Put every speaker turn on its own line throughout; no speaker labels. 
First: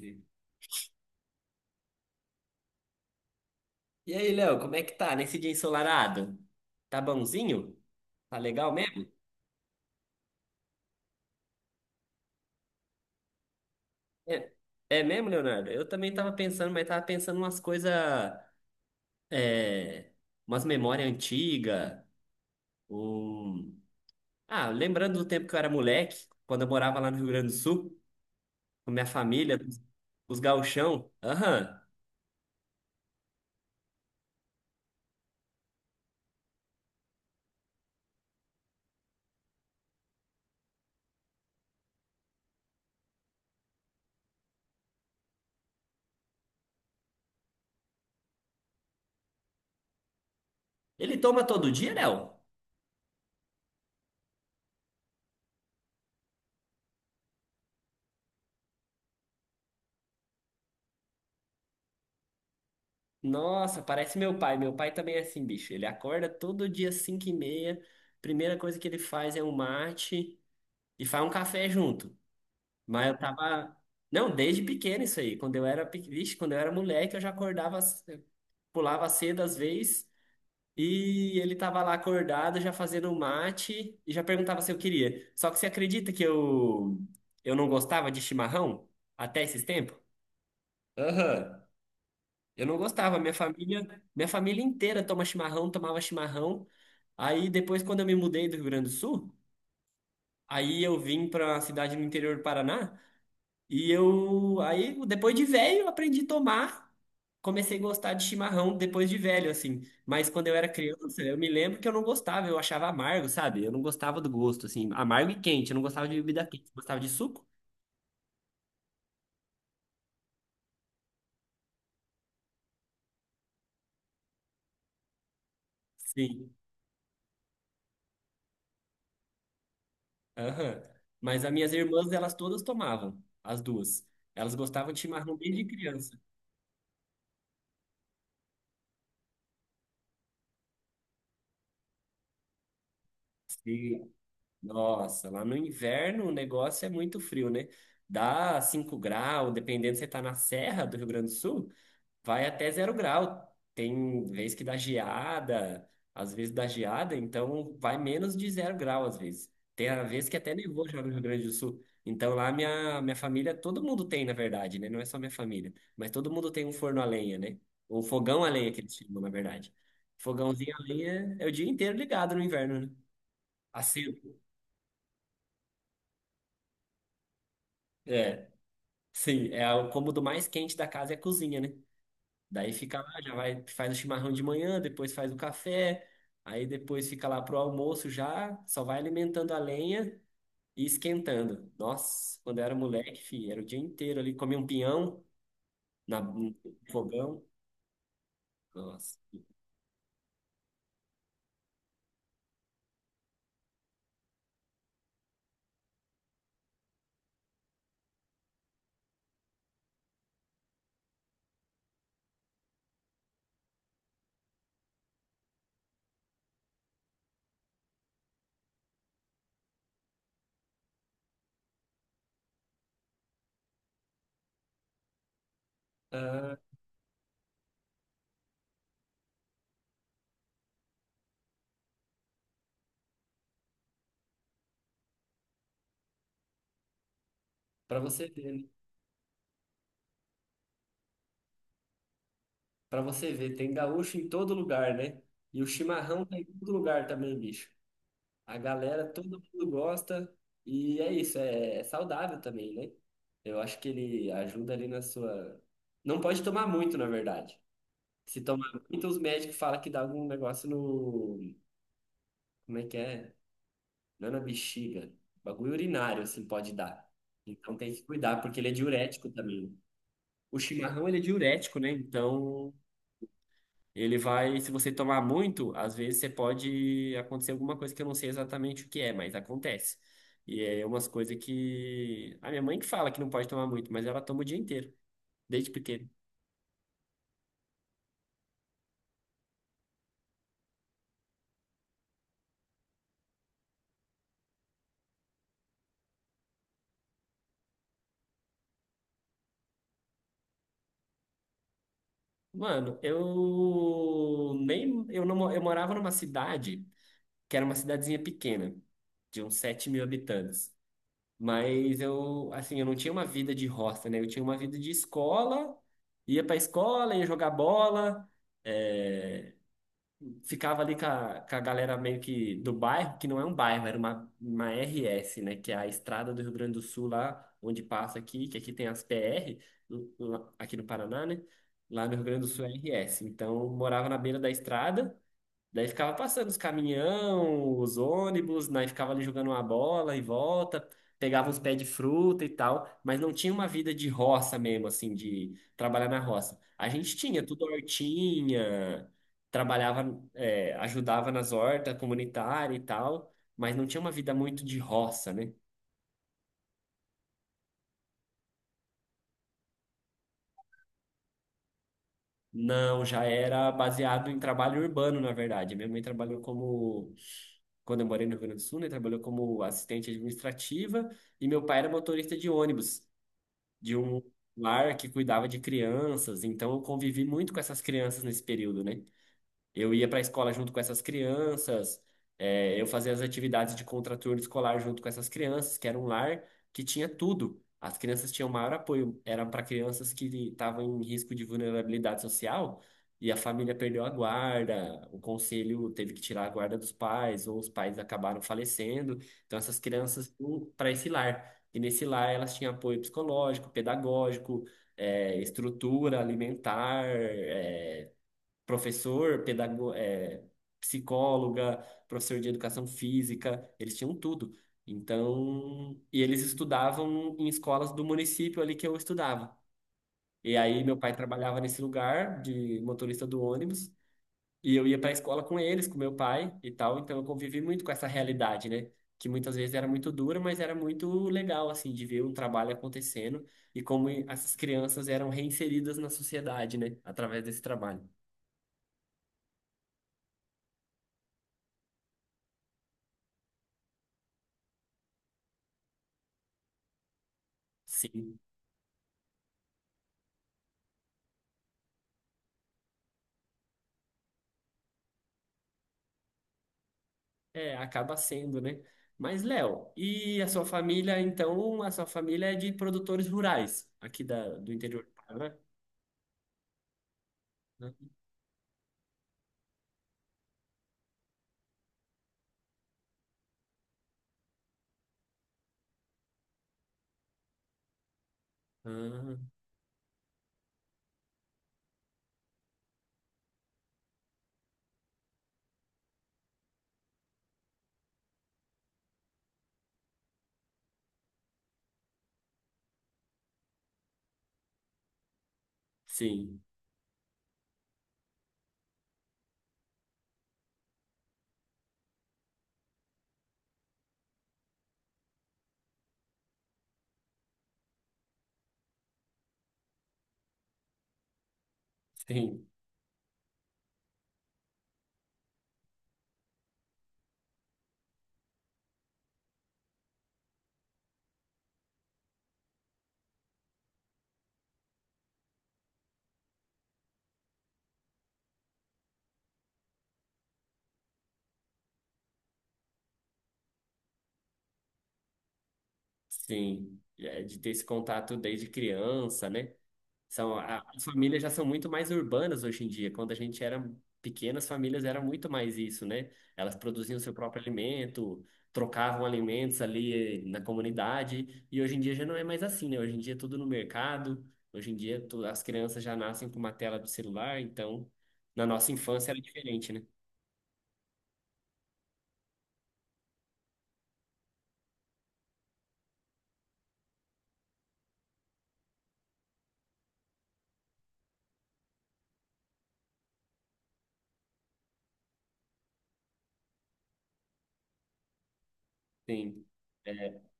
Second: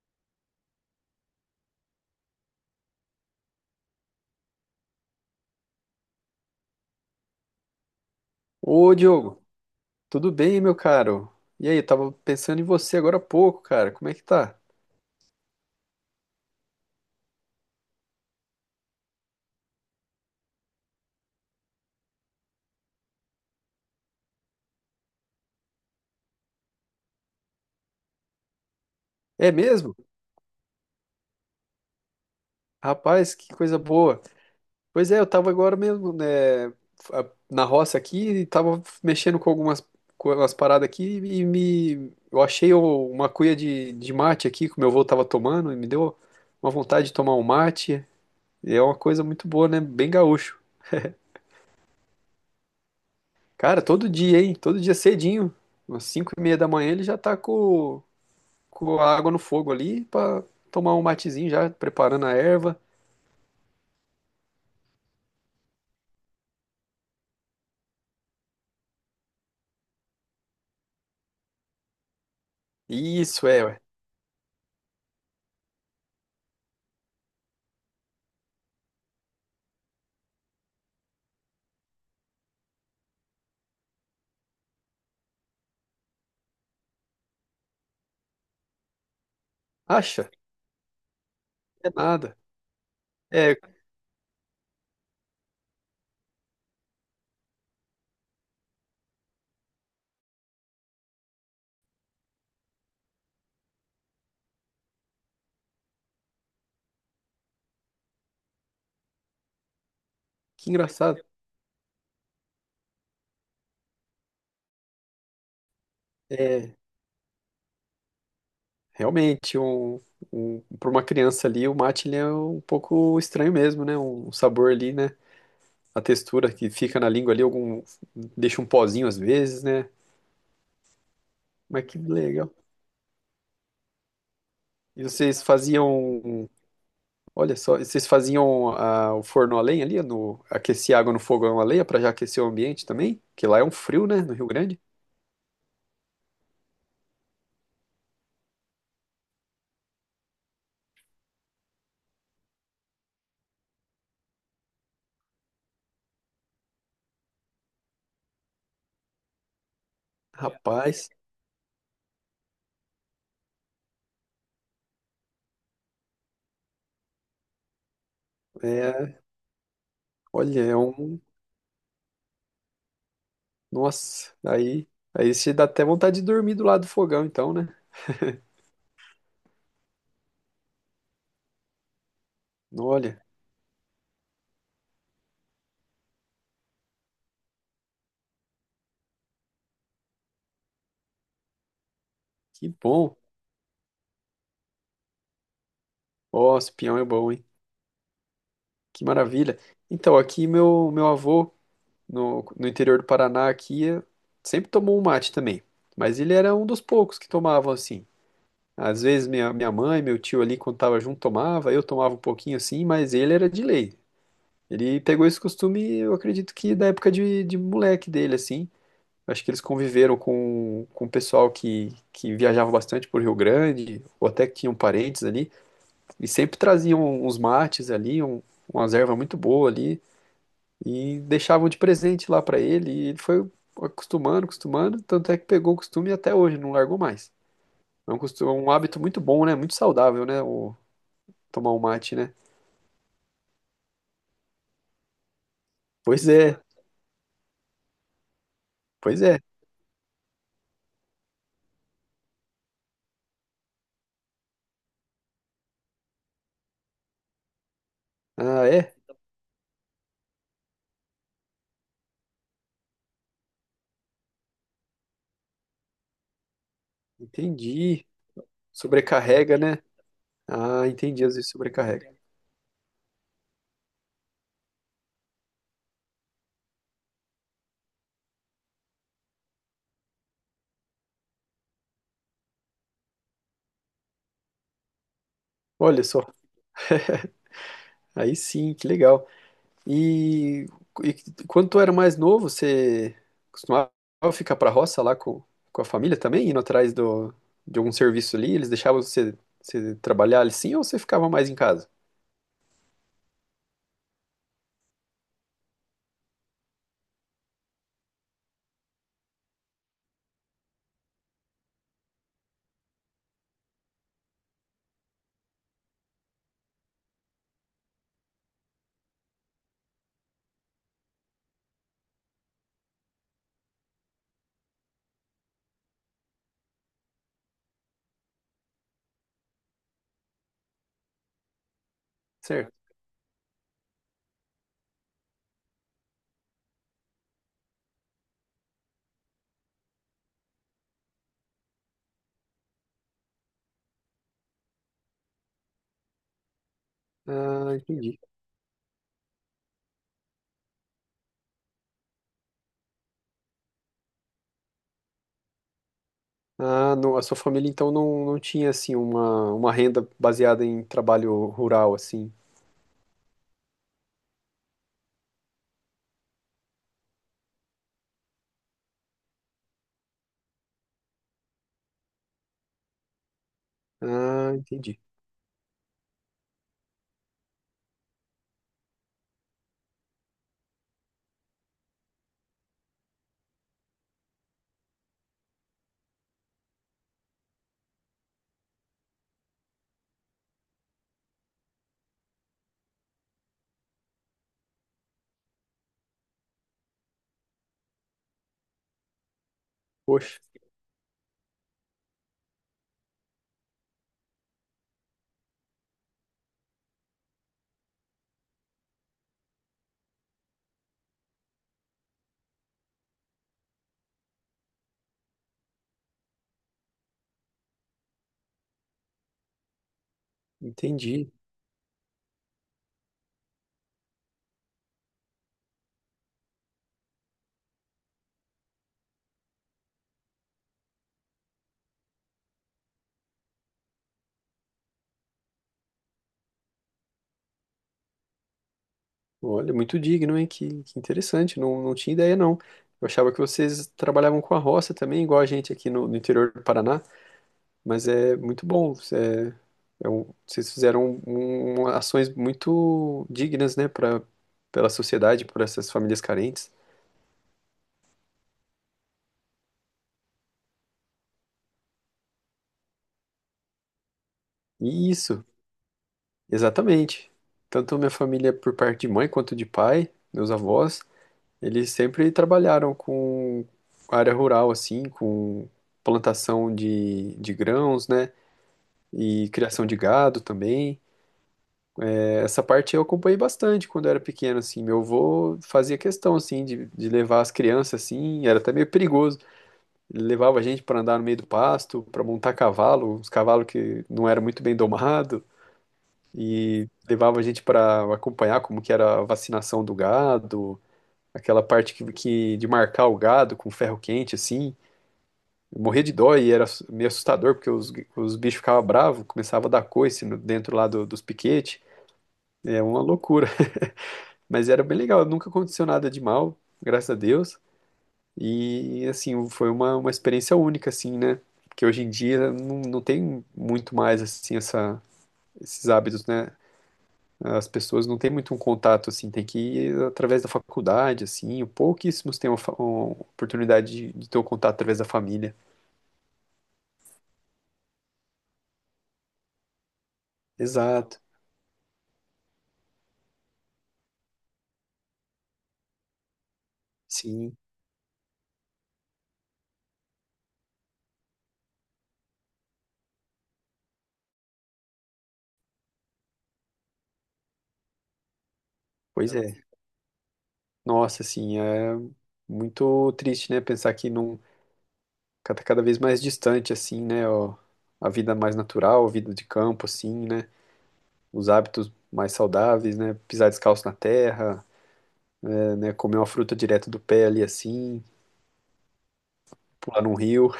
E aí, Léo, como é que tá nesse dia ensolarado? Tá bonzinho? Tá legal
Ô,
mesmo?
Diogo, tudo bem, meu caro? E aí, eu tava pensando em você agora há pouco, cara. Como é que
É,
tá?
é mesmo, Leonardo? Eu também tava pensando, mas tava pensando umas coisas, é, umas memórias antigas, um... Ah, lembrando do tempo que eu era moleque, quando eu morava lá no Rio Grande do Sul, com minha
É
família, os
mesmo?
os gauchão. Aham.
Rapaz, que coisa boa. Pois é, eu tava agora mesmo, né, na roça aqui e tava mexendo com algumas com umas paradas aqui e me eu achei uma cuia de mate aqui que o meu avô tava tomando e me deu uma vontade de tomar um mate. E é uma coisa muito boa, né? Bem gaúcho.
Ele toma todo dia, Léo?
Cara, todo dia, hein? Todo dia cedinho, umas 5:30 da manhã ele já tá com a água no fogo ali pra tomar um matezinho já, preparando a erva.
Nossa, parece meu pai. Meu pai também é assim, bicho. Ele acorda todo dia às 5h30, primeira coisa que ele faz é um mate... e faz um café junto. Mas eu
Isso, é,
tava.
ué.
Não, desde pequeno isso aí. Quando eu era, vixe, quando eu era moleque, eu já acordava, pulava cedo às vezes, e ele tava lá acordado, já fazendo um mate, e já perguntava se eu queria. Só que você acredita que eu não gostava de chimarrão até esses tempos?
Acha?
Aham.
É nada.
Eu não gostava, minha
É,
família, minha família inteira toma chimarrão, tomava chimarrão. Aí depois, quando eu me mudei do Rio Grande do Sul, aí eu vim para a cidade no interior do Paraná. E eu, aí, depois de velho, eu aprendi a tomar. Comecei a gostar de chimarrão depois de velho, assim. Mas quando eu era
que engraçado.
criança, eu me lembro que eu não gostava, eu achava amargo, sabe? Eu não gostava do gosto, assim. Amargo e quente, eu não gostava de bebida quente. Você
É,
gostava de suco?
realmente, para uma criança ali, o mate ele é um pouco estranho mesmo, né? Um sabor ali, né? A textura
Sim.
que fica na língua ali, deixa um pozinho às vezes, né?
Aham. Mas as minhas
Mas que
irmãs, elas
legal.
todas tomavam, as duas. Elas gostavam de
E
chimarrão
vocês
desde criança.
faziam, olha só, vocês faziam o forno a lenha ali, aquecer água no fogão a lenha para já aquecer o ambiente também? Que lá é um frio,
Sim.
né? No Rio Grande.
Nossa, lá no inverno o negócio é muito frio, né? Dá 5 graus, dependendo se você tá na serra do Rio Grande do Sul. Vai até 0 grau. Tem vez que dá geada, às vezes dá geada, então vai menos de 0 grau às vezes. Tem a vez que até nevou já
Rapaz,
no Rio Grande do Sul. Então lá minha família, todo mundo tem, na verdade, né? Não é só minha família, mas todo mundo tem um forno a lenha, né? Um fogão a lenha que eles chamam,
é,
na verdade.
olha,
Fogãozinho a lenha é o dia inteiro ligado no inverno, né? Assim,
nossa, aí você dá até vontade de dormir do lado do fogão, então, né?
é, sim, é o cômodo mais quente da casa é a cozinha, né? Daí fica lá,
Olha,
já vai, faz o chimarrão de manhã, depois faz o café, aí depois fica lá pro almoço já, só vai alimentando a lenha e esquentando. Nossa, quando eu
que
era
bom.
moleque, filho, era o dia inteiro ali, comia um pinhão na, no
Ó, esse pinhão é bom, hein?
fogão.
Que
Nossa.
maravilha. Então, aqui meu avô no interior do Paraná aqui sempre tomou um mate também, mas ele era um dos poucos que tomavam assim. Às vezes minha mãe, meu tio ali quando tava junto tomava, eu tomava um pouquinho assim, mas ele era de lei. Ele pegou esse costume, eu acredito que da época de moleque dele assim. Acho que eles conviveram com o pessoal que viajava bastante por Rio Grande, ou até que tinham parentes ali, e
Ah,
sempre traziam uns mates ali, umas ervas muito boas ali, e deixavam de presente lá para ele, e ele foi acostumando, acostumando, tanto é que pegou o costume e até hoje, não largou mais.
para
É
você
costume,
ver, né?
um hábito muito bom, né? Muito saudável, né? Tomar um mate, né?
Para você ver, tem gaúcho em todo lugar, né? E o chimarrão
Pois
tá em
é,
todo lugar também, bicho. A galera,
pois é.
todo mundo gosta e é isso, é saudável também, né? Eu acho que ele ajuda ali na sua. Não pode tomar muito, na verdade. Se
Ah,
tomar
é?
muito, os médicos falam que dá algum negócio no. Como é que é? Não é na bexiga. Bagulho urinário, assim, pode dar. Então tem que
Entendi.
cuidar, porque ele é diurético
Sobrecarrega,
também.
né?
O
Ah,
chimarrão, ele é
entendi, às vezes
diurético, né?
sobrecarrega.
Então ele vai, se você tomar muito, às vezes você pode acontecer alguma coisa que eu não sei exatamente o que é, mas acontece. E é umas coisas que a minha mãe que fala que não pode tomar muito, mas ela toma o dia inteiro, desde
Olha
pequeno.
só, aí sim, que legal. E, e quando tu era mais novo, você costumava ficar pra roça lá com a família também, indo atrás do, de algum serviço ali? Eles deixavam você, você trabalhar ali sim ou você ficava mais em casa?
Mano, eu nem eu não eu morava numa cidade que era uma cidadezinha pequena, de uns 7 mil habitantes. Mas eu, assim, eu não tinha uma vida de roça, né? Eu tinha uma vida de escola, ia pra escola, ia jogar bola. eh, Ficava ali com a galera meio que do bairro, que não é um bairro, era uma RS, né? Que é a estrada do Rio Grande do Sul, lá onde passa aqui, que aqui tem as PR, aqui no Paraná, né? Lá no Rio Grande do Sul é
Certo.
RS. Então, morava na beira da estrada. Daí ficava passando os caminhão, os ônibus, daí ficava ali jogando uma bola e volta, pegava uns pés de fruta e tal, mas não tinha uma vida de roça mesmo, assim, de trabalhar na roça. A gente tinha tudo
Ah, entendi.
hortinha, trabalhava, é, ajudava nas hortas comunitárias e tal, mas não tinha uma vida muito de roça, né?
Ah, não, a sua família então não, não tinha assim uma renda baseada em trabalho rural assim.
Não, já era baseado em trabalho urbano, na verdade. Minha mãe trabalhou como, quando eu morei no Rio Grande do Sul, né, trabalhou como assistente administrativa e meu pai era motorista de ônibus, de um
Ah,
lar
entendi.
que cuidava de crianças. Então eu convivi muito com essas crianças nesse período, né? Eu ia para a escola junto com essas crianças, é, eu fazia as atividades de contraturno escolar junto com essas crianças, que era um lar que tinha tudo. As crianças tinham maior apoio, era para crianças que estavam em risco de vulnerabilidade social e a família perdeu a guarda, o conselho teve que tirar a guarda dos pais, ou os pais acabaram falecendo. Então, essas crianças
Poxa,
para esse lar. E nesse lar elas tinham apoio psicológico, pedagógico, é, estrutura alimentar, professor, psicóloga, professor de educação física, eles tinham tudo. Então, e eles estudavam em escolas do município ali que eu estudava. E aí meu pai
entendi.
trabalhava nesse lugar de motorista do ônibus, e eu ia para a escola com eles, com meu pai e tal, então eu convivi muito com essa realidade, né? Que muitas vezes era muito dura, mas era muito legal, assim, de ver um trabalho acontecendo e como essas crianças eram reinseridas na sociedade, né? Através desse trabalho.
Olha, muito digno, hein? Que interessante, não, não tinha ideia, não. Eu achava que vocês trabalhavam com a roça também, igual a gente aqui no, no interior do Paraná, mas é
Sim.
muito bom. É, é vocês fizeram um, ações muito dignas, né, para pela sociedade, por essas famílias carentes.
É, acaba sendo, né? Mas, Léo, e a sua família, então, a sua família é de produtores rurais, aqui do interior do
Isso,
Paraná,
exatamente.
né?
Tanto minha família por parte de mãe quanto de pai, meus avós, eles sempre trabalharam com área rural, assim, com plantação de grãos, né? E
Ah,
criação de gado também. É, essa parte eu acompanhei bastante quando eu era pequeno, assim. Meu avô fazia questão, assim, de levar as crianças, assim, era até meio perigoso. Ele levava a gente para andar no meio do pasto, para montar cavalo, uns cavalos que não eram muito bem domados,
sim,
e levava a gente para acompanhar como que era a vacinação do gado, aquela parte que de marcar o gado com ferro quente, assim. Eu morria de dó e era meio assustador, porque os bichos ficavam bravos, começava a dar coice dos piquetes.
sim.
É uma loucura. Mas era bem legal, nunca aconteceu nada de mal, graças a Deus. E assim, foi uma experiência única, assim, né? Que hoje em dia não, não tem muito mais assim esses hábitos, né? As pessoas não têm muito um contato, assim, tem que ir através da faculdade, assim, pouquíssimos têm uma, uma oportunidade de ter o contato através da família.
Sim, é, de ter esse contato desde criança, né? São, as
Exato,
famílias já são muito mais urbanas hoje em dia. Quando a gente era pequena, as famílias era muito mais isso, né? Elas produziam seu
sim,
próprio alimento, trocavam alimentos ali na comunidade. E hoje em dia já não é mais assim, né? Hoje em dia é tudo no mercado. Hoje em dia tu- as crianças já nascem com uma tela do celular. Então, na nossa infância
pois
era
é.
diferente, né?
Nossa, assim, é muito triste, né? Pensar que não cada vez mais distante, assim, né? Ó, a vida mais natural, a vida de campo, assim, né? Os hábitos mais saudáveis, né? Pisar descalço na terra, é, né? Comer uma fruta direto do pé ali, assim,
Sim.
pular num rio.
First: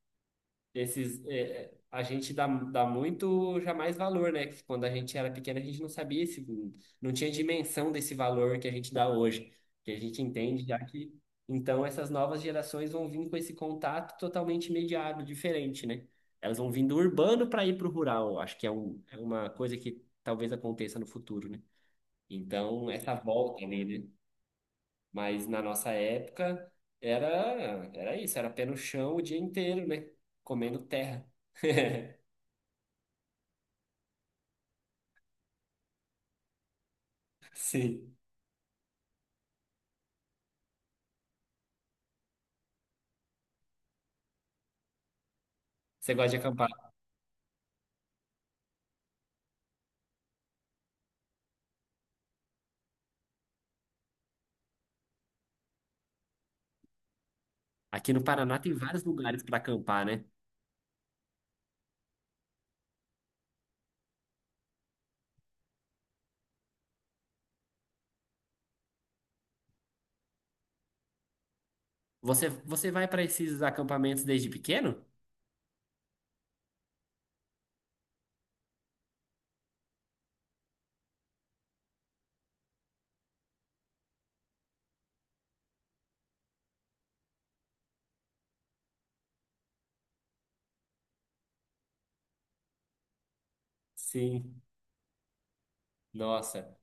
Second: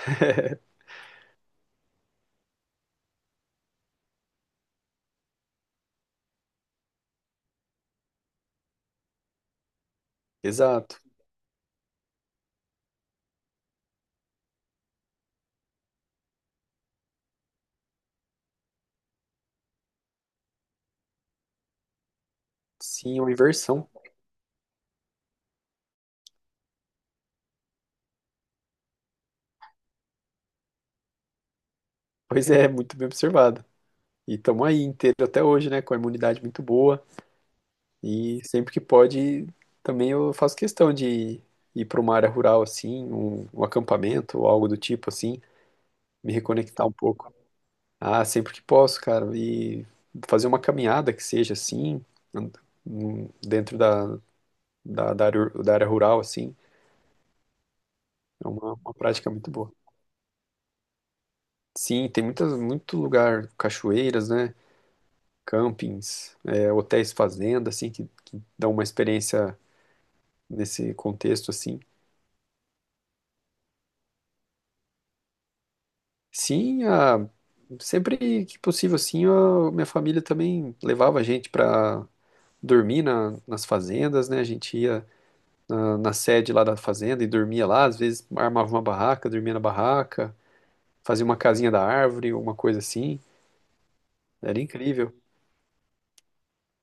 Esses, é, a gente dá muito já mais valor, né? Que quando a gente era pequeno, a gente não sabia esse, não tinha dimensão desse valor que a gente dá hoje, que a gente entende já
Exato.
que então essas novas gerações vão vir com esse contato totalmente imediato, diferente, né? Elas vão vir do urbano para ir para o rural, eu acho que é, é uma coisa que talvez aconteça no futuro, né? Então, essa
Sim, é uma
volta, né?
inversão.
Mas na nossa época era, era isso, era pé no chão o dia inteiro, né? Comendo terra.
Pois é, muito bem observado. E estamos aí inteiro até hoje, né? Com a imunidade muito boa.
Sim.
E sempre que pode, também eu faço questão de ir para uma área rural, assim, um acampamento ou algo do tipo, assim,
Você gosta
me
de acampar?
reconectar um pouco. Ah, sempre que posso, cara. E fazer uma caminhada que seja assim, and- dentro da área, da área rural, assim,
Aqui no
é
Paraná tem
uma
vários
prática
lugares
muito
para
boa.
acampar, né?
Sim, tem muitas, muito lugar, cachoeiras, né? Campings, é, hotéis fazenda, assim, que dão uma experiência nesse contexto, assim.
Você, você vai para esses acampamentos desde pequeno?
Sim, sempre que possível, assim, a minha família também levava a gente para dormir nas fazendas, né? A gente ia na, na sede lá da fazenda e dormia lá. Às vezes armava uma barraca, dormia na barraca, fazia uma casinha da árvore, uma coisa assim. Era
Sim.
incrível,
Nossa.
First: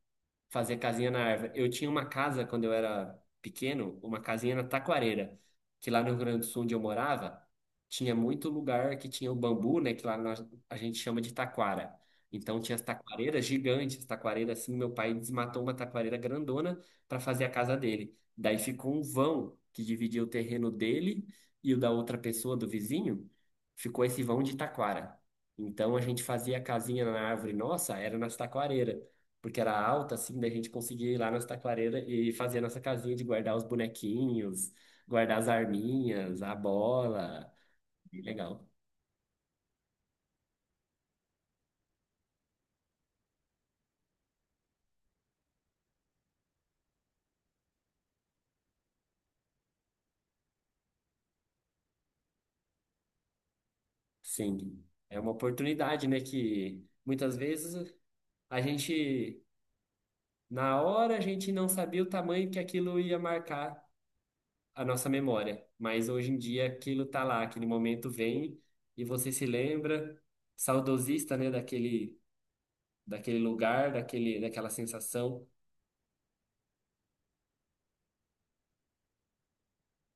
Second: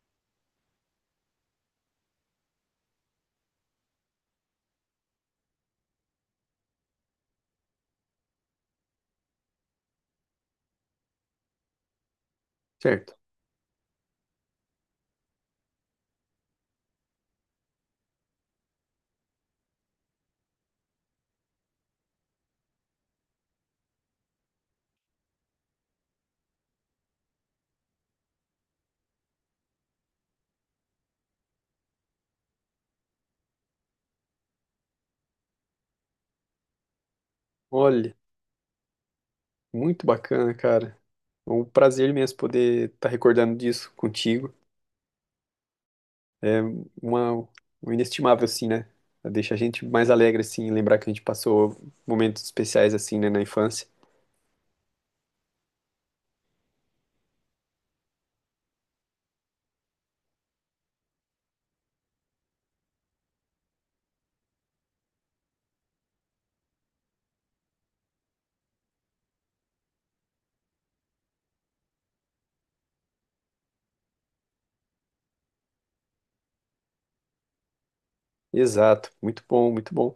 Fazer casinha na árvore. Eu tinha uma casa quando eu era pequeno, uma casinha na Taquareira, que lá no Rio Grande do Sul onde eu morava, tinha muito lugar que tinha o bambu, né, que lá a gente chama de taquara. Então tinha as
certo?
taquareiras gigantes, taquareiras assim, meu pai desmatou uma taquareira grandona para fazer a casa dele. Daí ficou um vão que dividia o terreno dele e o da outra pessoa do vizinho, ficou esse vão de taquara. Então a gente fazia a casinha na árvore nossa, era nas taquareiras porque era alta, assim, daí a gente conseguia ir lá nas taquareiras e fazer a nossa casinha de guardar os bonequinhos, guardar as arminhas, a bola.
Olha,
Bem legal.
muito bacana, cara. É um prazer mesmo poder estar recordando disso contigo. É uma, um inestimável, assim, né? Deixa a gente mais alegre, assim, lembrar que a gente passou momentos especiais, assim, né, na infância.
Sim, é uma oportunidade, né, que muitas vezes a gente, na hora, a gente não sabia o tamanho que aquilo ia marcar a nossa memória, mas hoje em dia aquilo tá lá, aquele momento vem e você se lembra, saudosista, né, daquele lugar, daquele, daquela sensação.
Exato, muito bom, muito bom.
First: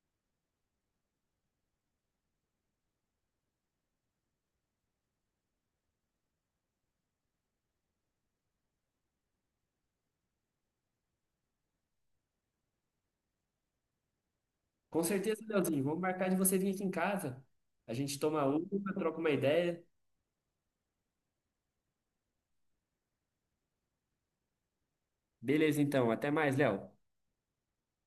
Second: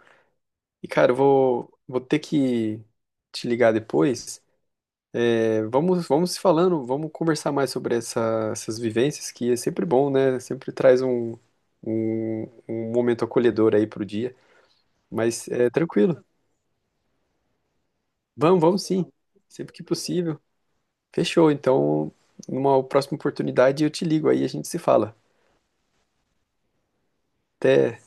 E, cara, eu vou, vou ter que te ligar depois. Vamos, vamos se falando, vamos conversar mais sobre essas vivências, que é sempre bom, né? Sempre traz um momento acolhedor aí pro dia.
Com certeza,
Mas é
Leozinho. Vamos
tranquilo.
marcar de você vir aqui em casa. A gente toma
Vamos, vamos
uma,
sim.
troca uma
Sempre
ideia.
que possível. Fechou. Então, numa próxima oportunidade, eu te ligo aí, a gente se fala.
Beleza, então. Até mais, Léo.
Até.